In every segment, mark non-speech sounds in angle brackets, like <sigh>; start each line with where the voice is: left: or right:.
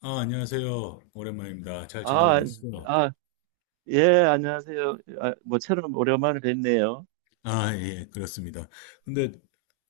left: 아, 안녕하세요. 오랜만입니다. 잘 지내고
right: 아,
left: 계시죠?
right: 아, 예, 안녕하세요. 모처럼 오랜만에 뵙네요.
left: 아, 예, 그렇습니다. 근데,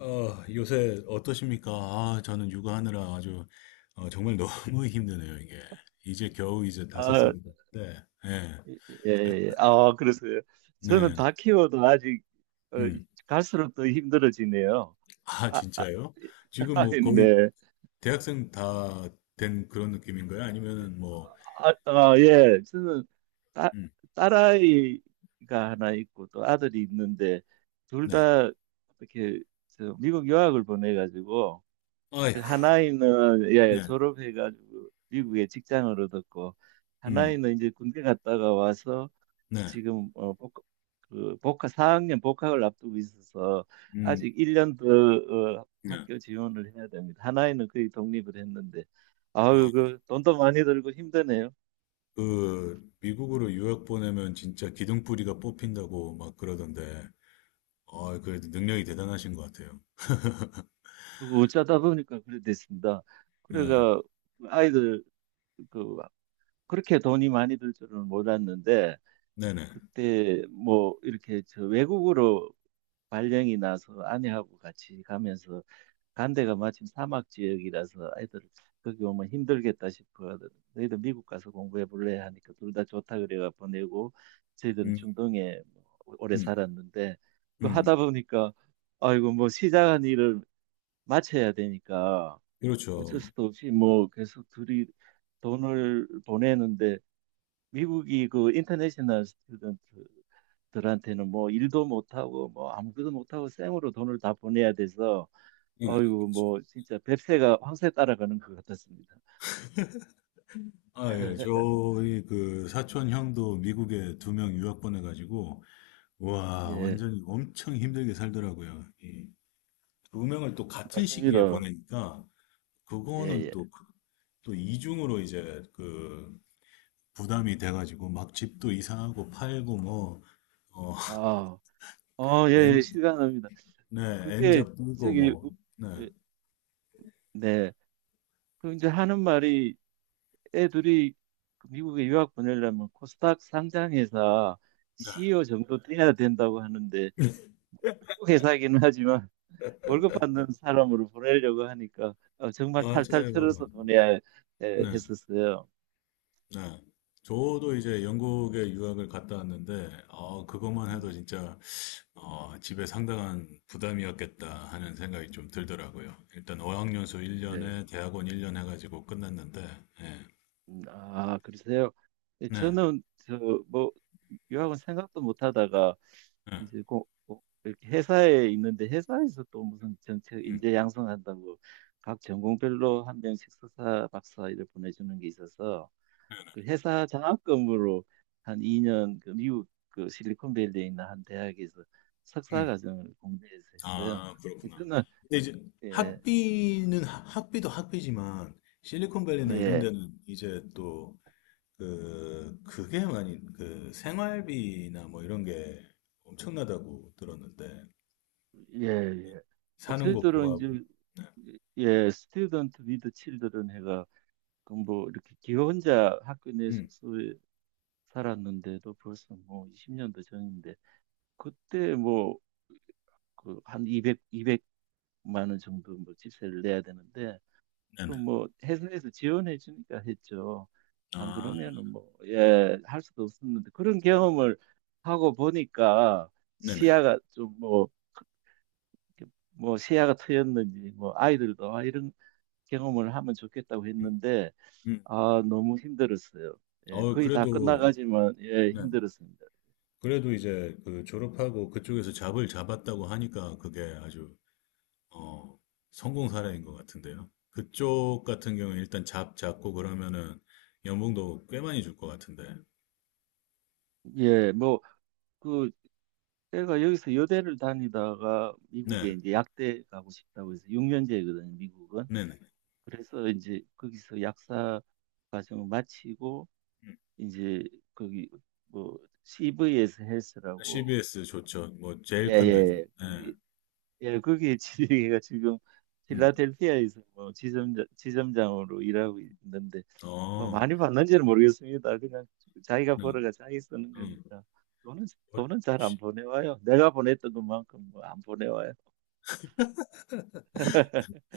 left: 요새 어떠십니까? 아, 저는 육아하느라 아주, 정말 너무 <laughs> 힘드네요, 이게. 이제 겨우 다섯
right: 아,
left: 살이 됐는데, 예,
right: 예, 예. 그래서요. 저는
left: 네,
right: 다 키워도 아직 어,
left: 음.
right: 갈수록 더 힘들어지네요.
left: 아,
right: 아, 아,
left: 진짜요? 지금 뭐
right: <laughs>
left: 거의
right: 네.
left: 대학생 다 된 그런 느낌인가요? 아니면은 뭐,
right: 예. 저는 딸,
left: 음,
right: 딸아이가 하나 있고 또 아들이 있는데 둘
left: 네.
right: 다 이렇게 저 미국 유학을 보내가지고 그
left: 아이고,
right: 하나이는 예,
left: 네,
right: 졸업해가지고 미국에 직장을 얻었고,
left: 음,
right: 하나이는 이제 군대 갔다가 와서
left: 네,
right: 지금 그 복학 4학년 복학을 앞두고 있어서
left: 음,
right: 아직 1년 더
left: 네.
right: 학교 지원을 해야 됩니다. 하나이는 거의 독립을 했는데
left: 어.
right: 아유, 그 돈도 많이 들고 힘드네요.
left: 그 미국으로 유학 보내면 진짜 기둥뿌리가 뽑힌다고 막 그러던데, 아, 그래도 능력이 대단하신 것 같아요. <laughs>
right: 그거 어쩌다 보니까 그래 됐습니다.
left: 네,
right: 그래가 아이들 그 그렇게 돈이 많이 들 줄은 몰랐는데,
left: 네네.
right: 그때 뭐 이렇게 저 외국으로 발령이 나서 아내하고 같이 가면서 간 데가 마침 사막 지역이라서 애들 거기 오면 힘들겠다 싶어 하더 너희들 미국 가서 공부해 볼래 하니까 둘 다 좋다 그래가 보내고, 저희들은
left: 음,
right: 중동에 뭐 오래
left: 음,
right: 살았는데 그 하다
left: 음.
right: 보니까 아이고 뭐 시작한 일을 마쳐야 되니까 어쩔
left: 그렇죠.
right: 수도 없이 뭐 계속 둘이 돈을 보내는데, 미국이 그 인터내셔널 스튜던트들한테는 뭐 일도 못하고 뭐 아무것도 못하고 생으로 돈을 다 보내야 돼서
left: 네.
right: 어이구 뭐 진짜 뱁새가 황새 따라가는 것 같았습니다.
left: 아, 예.
right: <laughs>
left: 저희 그 사촌 형도 미국에 두 명 유학 보내가지고, 와,
right: 예,
left: 완전히 엄청 힘들게 살더라고요. 이 두 명을 또 같은 시기에
right: 맞습니다.
left: 보내니까,
right: 예,
left: 그거는
right: 예.
left: 또, 또 이중으로 이제 그 부담이 돼가지고 막 집도 이상하고 팔고 뭐, 어,
right: 아, 예, 예,
left: 엔,
right: 실감납니다.
left: 네,
right: 그게
left: 엔잡 끼고
right: 저기
left: 뭐,
right: 우-
left: 네,
right: 에, 네. 그 이제 하는 말이 애들이 그 미국에 유학 보내려면 코스닥 상장회사
left: 네,
right: CEO 정도 돼야 된다고 하는데, 미국 회사이긴 하지만 월급 받는 사람으로 보내려고 하니까 정말 탈탈 털어서
left: 맞아요.
right: 보내야
left: 네,
right: 했었어요.
left: 네. 저도 이제 영국에 유학을 갔다 왔는데, 그것만 해도
right: 음,
left: 진짜, 집에 상당한 부담이었겠다 하는 생각이 좀 들더라고요. 일단 어학연수
right: 예.
left: 1년에 대학원 1년 해가지고 끝났는데, 예,
right: 그러세요? 예,
left: 네,
right: 저는 저뭐 유학은 생각도 못 하다가
left: 네,
right: 이제 이렇게 회사에 있는데 회사에서 또 무슨 정책
left: 음,
right: 인재 양성한다고 각 전공별로 한 명씩 석사 박사 이렇게 보내주는 게 있어서 그 회사 장학금으로 한 2년 그 미국 그 실리콘밸리에 있는 한 대학에서 석사
left: 음.
right: 과정을 공대에서 했어요.
left: 아,
right: 그래서
left: 그렇구나.
right: 저는
left: 근데 이제
right: 예,
left: 학비는 학비도 학비지만 실리콘밸리나 이런
right: 예,
left: 데는 이제 또 그게 많이 그 생활비나 뭐 이런 게 엄청나다고 들었는데
right: 예, 예.
left: 사는 거
right: 저희들은
left: 구하고.
right: 이제 예, 스튜던트 위드 칠드런 해가 그뭐 이렇게 기 혼자 학교 내
left: 음,
right: 숙소에 살았는데도 벌써 뭐 20년도 전인데 그때 뭐 그 한 200, 200만 원 정도 뭐 집세를 내야 되는데
left: 네네.
right: 그뭐 회사에서 지원해 주니까 했죠. 안
left: 아,
right: 그러면은 뭐, 예, 할 수도 없었는데 그런 경험을 하고 보니까
left: 네네.
right: 시야가 좀 뭐, 이렇게 뭐 시야가 트였는지 뭐 아이들도 아, 이런 경험을 하면 좋겠다고
left: 음,
right: 했는데,
left: 음.
right: 아, 너무 힘들었어요. 예,
left: 어,
right: 거의 다
left: 그래도
right: 끝나가지만 예,
left: 네.
right: 힘들었습니다.
left: 그래도 이제 그 졸업하고 그쪽에서 잡을 잡았다고 하니까 그게 아주 어, 성공 사례인 것 같은데요. 그쪽 같은 경우에 일단 잡 잡고 그러면은 연봉도 꽤 많이 줄 것 같은데.
right: 예, 뭐 그 제가 여기서 여대를 다니다가 미국에
left: 네,
right: 이제 약대 가고 싶다고 해서 6년제거든요, 미국은.
left: 네네.
right: 그래서 이제 거기서 약사 과정을 마치고 이제 거기 뭐 CV에서 헬스라고,
left: CBS 좋죠. 뭐 제일 큰 데죠.
right: 예예
left: 네,
right: 거기 예 거기에 <laughs> 지가 지금
left: 음,
right: 필라델피아에서 뭐 지점장으로 일하고 있는데 뭐
left: 어,
right: 많이 받는지는 모르겠습니다. 그냥 자기가
left: 네,
right: 벌어가 자기 쓰는
left: 음.
right: 거니까 돈은
left: 어,
right: 돈은 잘 안
left: 씨-
right: 보내와요. 내가 보냈던 것만큼 뭐 안 보내와요. <laughs>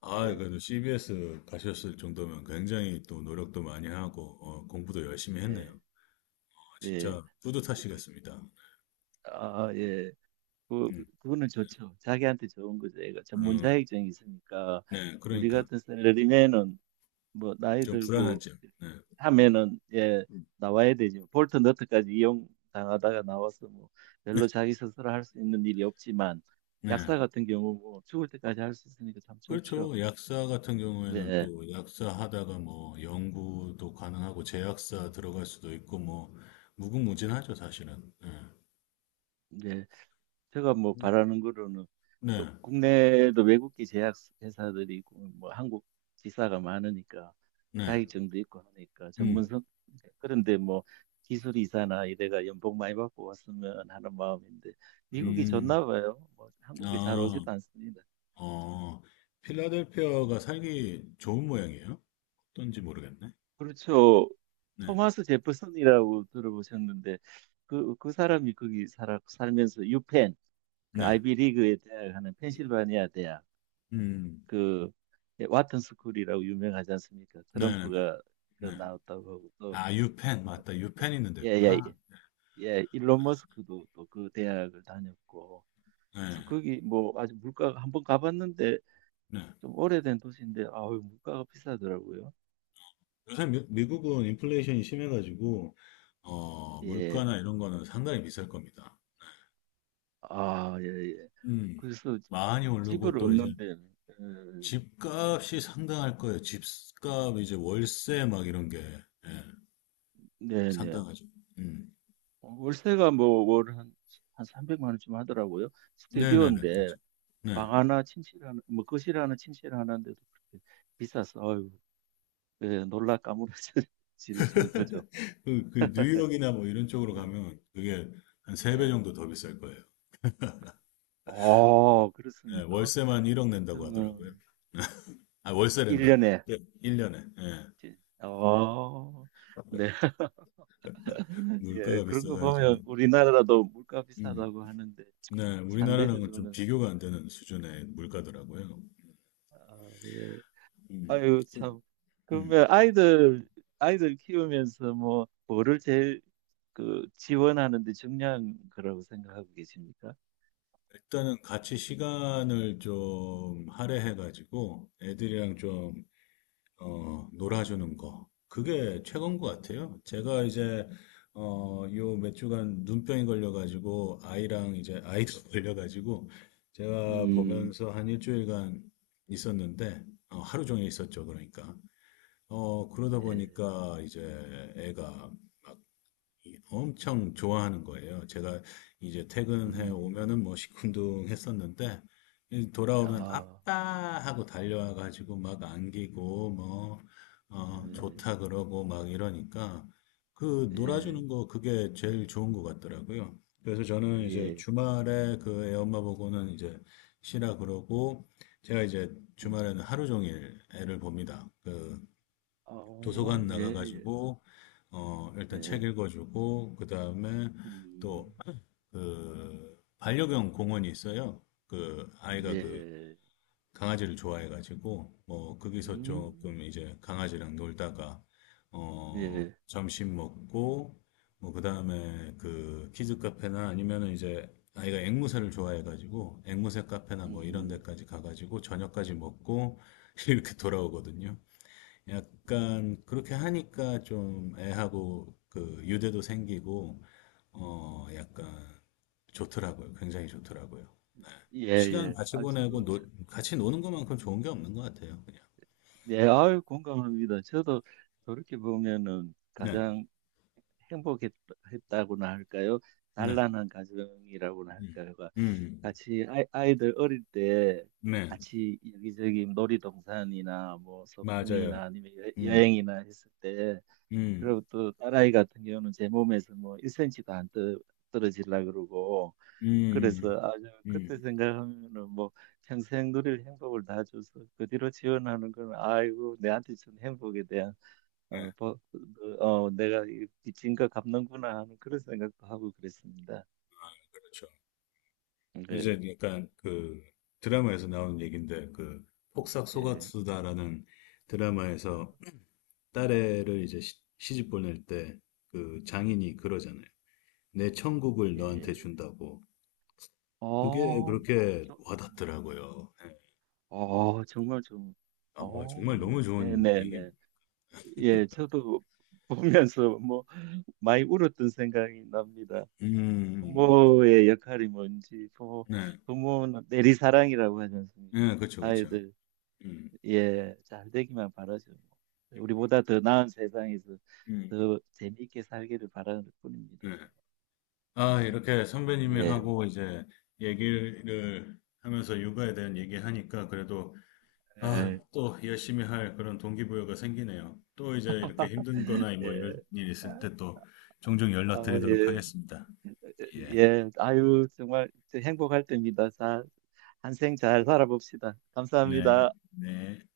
left: 아,
right: 예,
left: 그래도 CBS 가셨을 정도면 굉장히 또 노력도 많이 하고 공부도 열심히 했네요.
right: 예,
left: 어,
right: 예.
left: 진짜
right: 그, 그,
left: 뿌듯하시겠습니다.
right: 아, 예. 그,
left: 음,
right: 그거는 좋죠. 자기한테 좋은 거죠. 애가 전문
left: 음,
right: 자격증이 있으니까
left: 네,
right: 우리
left: 그러니까
right: 같은 샐러리맨은 뭐 나이
left: 좀 불안한
right: 들고
left: 점. 네,
right: 하면은 예 나와야 되죠. 볼트 너트까지 이용 당하다가 나와서 뭐 별로 자기 스스로 할 수 있는 일이 없지만
left: 네.
right: 약사 같은 경우 뭐 죽을 때까지 할 수 있으니까 참 좋죠.
left: 그렇죠. 약사 같은 경우에는
right: 네,
left: 또 약사 하다가 뭐 연구도 가능하고 제약사 들어갈 수도 있고 뭐 무궁무진하죠, 사실은. 예.
right: 네. 제가 뭐
left: 음.
right: 바라는 거로는 뭐
left: 네,
right: 국내에도 외국계 제약 회사들이 있고 뭐 한국 지사가 많으니까
left: 네, 네.
right: 자격증도 있고 하니까
left: 음,
right: 전문성, 그런데 뭐 기술 이사나 이래가 연봉 많이 받고 왔으면 하는 마음인데, 미국이
left: 음,
right: 좋나 봐요. 뭐 한국에 잘
left: 아,
right: 오지도 않습니다.
left: 어, 필라델피아가 살기 좋은 모양이에요? 어떤지 모르겠네.
right: 그렇죠.
left: 네,
right: 토마스 제퍼슨이라고 들어보셨는데 그 사람이 거기 살아 살면서 유펜, 그
left: 네,
right: 아이비리그에 대학하는 펜실바니아 대학,
left: 음,
right: 그 와튼 스쿨이라고 유명하지 않습니까?
left: 네, 네, 네.
right: 트럼프가 그
left: 네.
right: 나왔다고 하고 또
left: 아, 유펜, 맞다. 유펜 있는 데구나.
right: 예예예, 일론 머스크도 또 그 대학을 다녔고
left: 네,
right: 그래서 거기 뭐 아주 물가가 한번 가봤는데
left: 네.
right: 좀 오래된 도시인데 아우, 물가가 비싸더라고요.
left: 요새 미국은 인플레이션이 심해가지고,
right: 예.
left: 물가나 이런 거는 상당히 비쌀 겁니다.
right: 예, 예.
left: 음,
right: 그래서
left: 많이 오르고
right: 집을
left: 또 이제
right: 얻는데, 음,
left: 집값이 상당할 거예요. 집값, 이제 월세 막 이런 게, 예,
right: 네네.
left: 상당하죠. 음,
right: 월세가 뭐, 월 한 300만 원쯤 하더라고요.
left: 네네네.
right: 스튜디오인데,
left: 그렇죠. 네.
right: 방 하나 침실 하나 뭐 거실 하나 침실 하나인데도 그렇게 비싸서 아유, 예, 놀라 까무러질 <laughs> 정도죠.
left: <laughs> 그
right: <laughs>
left: 뉴욕이나 뭐 이런 쪽으로
right: 네.
left: 가면 그게 한 세 배
right: 예.
left: 정도 더 비쌀 거예요. 예,
right: 그렇습니까?
left: 월세만 1억 낸다고
right: 하여튼
left: 하더라고요.
right: 뭐
left: 아, 월세 낸다.
right: 1년에
left: 예, 1년에.
right: 어, 네. <laughs> 예,
left: 물가가
right: 그런 거
left: 비싸가지고.
right: 보면 우리나라도 물가
left: 음.
right: 비싸다고 하는데
left: 네, 우리나라랑은 좀
right: 상대적으로는,
left: 비교가 안 되는 수준의 물가더라고요.
right: 아, 예.
left: 음.
right: 아유
left: 그-
right: 참.
left: 음.
right: 그러면 아이들 키우면서 뭐를 제일 그 지원하는 데 중요한 거라고 생각하고 계십니까?
left: 일단은 같이 시간을 좀 할애해가지고 애들이랑 좀, 놀아주는 거. 그게 최고인 것 같아요. 제가 이제, 요 몇 주간 눈병이 걸려가지고 아이랑 이제 아이도 <laughs> 걸려가지고 제가
right: 음,
left: 보면서 한 일주일간 있었는데, 하루 종일 있었죠. 그러니까. 그러다
right: 네.
left: 보니까 이제 애가 엄청 좋아하는 거예요. 제가 이제 퇴근해
right: 음,
left: 오면은 뭐 시큰둥 했었는데, 이 돌아오면
right: 아,
left: 아빠 하고 달려와가지고 막 안기고, 뭐,
right: 네.
left: 좋다 그러고 막 이러니까, 그
right: 예,
left: 놀아주는 거 그게 제일 좋은 것 같더라고요. 그래서 저는 이제
right: 예.
left: 주말에 그 애 엄마 보고는 이제 쉬라 그러고, 제가 이제
right: 음,
left: 주말에는 하루 종일 애를 봅니다. 그 도서관
right: 어, 예, 예.
left: 나가가지고 일단 책
right: 예.
left: 읽어주고 그 다음에
right: 음,
left: 또 그 반려견 공원이 있어요. 그 아이가 그
right: 네.
left: 강아지를 좋아해가지고 뭐 거기서
right: 음,
left: 조금 이제 강아지랑 놀다가
right: 예.
left: 점심 먹고 뭐 그 다음에 그 키즈 카페나 아니면은 이제 아이가 앵무새를 좋아해가지고 앵무새 카페나 뭐 이런
right: 음,
left: 데까지 가가지고 저녁까지 먹고 <laughs> 이렇게 돌아오거든요. 약간 그렇게 하니까 좀 애하고 그 유대도 생기고 약간 좋더라고요. 굉장히 좋더라고요.
right: 예,
left: 시간
right: 예.
left: 같이 보내고 같이 노는 것만큼 좋은 게 없는 것 같아요. 그냥.
right: 예, 아유, 공감합니다. 저도 그렇게 보면은
left: 네,
right: 가장 행복했다고나 할까요?
left: 네,
right: 단란한 가정이라고나 할
left: 음,
right: 까요
left: 음,
right: 같이 아이들 어릴 때
left: 네,
right: 같이 여기저기 놀이동산이나 뭐 소풍이나
left: 맞아요.
right: 아니면
left: 음,
right: 행이나 했을 때,
left: 음,
right: 그리고 또 딸아이 같은 경우는 제 몸에서 뭐 1cm도 안 떨어지려 그러고
left: 음,
right: 그래서 아주 그때
left: 음,
right: 생각하면은 뭐 평생 누릴 행복을 다 줘서 그 뒤로 지원하는 건 아이고 내한테 준 행복에 대한
left: 네,
right: 어, 버- 내가 이 빚진가 갚는구나 하는 그런 생각도 하고 그랬습니다.
left: 그렇죠.
right: 네,
left: 이제 약간 그 드라마에서 나오는 얘기인데 그 폭삭
right: 예,
left: 속았수다라는 드라마에서 딸애를 이제 시집 보낼 때 그 장인이 그러잖아요. 내 천국을 너한테
right: 예.
left: 준다고. 그게
right: 어, 참
left: 그렇게
right: 좋-
left: 와닿더라고요. 네.
right: 정말 좀,
left: 아, 정말 너무 좋은 얘기.
right: 네네네. 예, 저도 보면서 뭐 많이 울었던 생각이 납니다.
left: 음,
right: 부모의 역할이 뭔지,
left: 네,
right: 부모는 내리사랑이라고 하지 않습니까?
left: 네, 그렇죠, 그렇죠.
right: 아이들
left: 음,
right: 예, 잘 되기만 바라죠. 우리보다 더 나은 세상에서
left: 음,
right: 더 재미있게 살기를 바라는 뿐입니다.
left: 네.
right: 저는.
left: 아, 이렇게 선배님이
right: 예,
left: 하고 이제 얘기를 하면서 육아에 대한 얘기하니까 그래도 아,
right: 예,
left: 또 열심히 할 그런 동기부여가 생기네요. 또 이제 이렇게 힘든
right: <laughs>
left: 거나
right: 예,
left: 뭐 이런 일 있을 때 또 종종 연락드리도록
right: 예,
left: 하겠습니다. 예.
right: 예, 아유, 정말 행복할 때입니다. 자, 한생 잘 살아봅시다.
left: 네,
right: 감사합니다.
left: 네.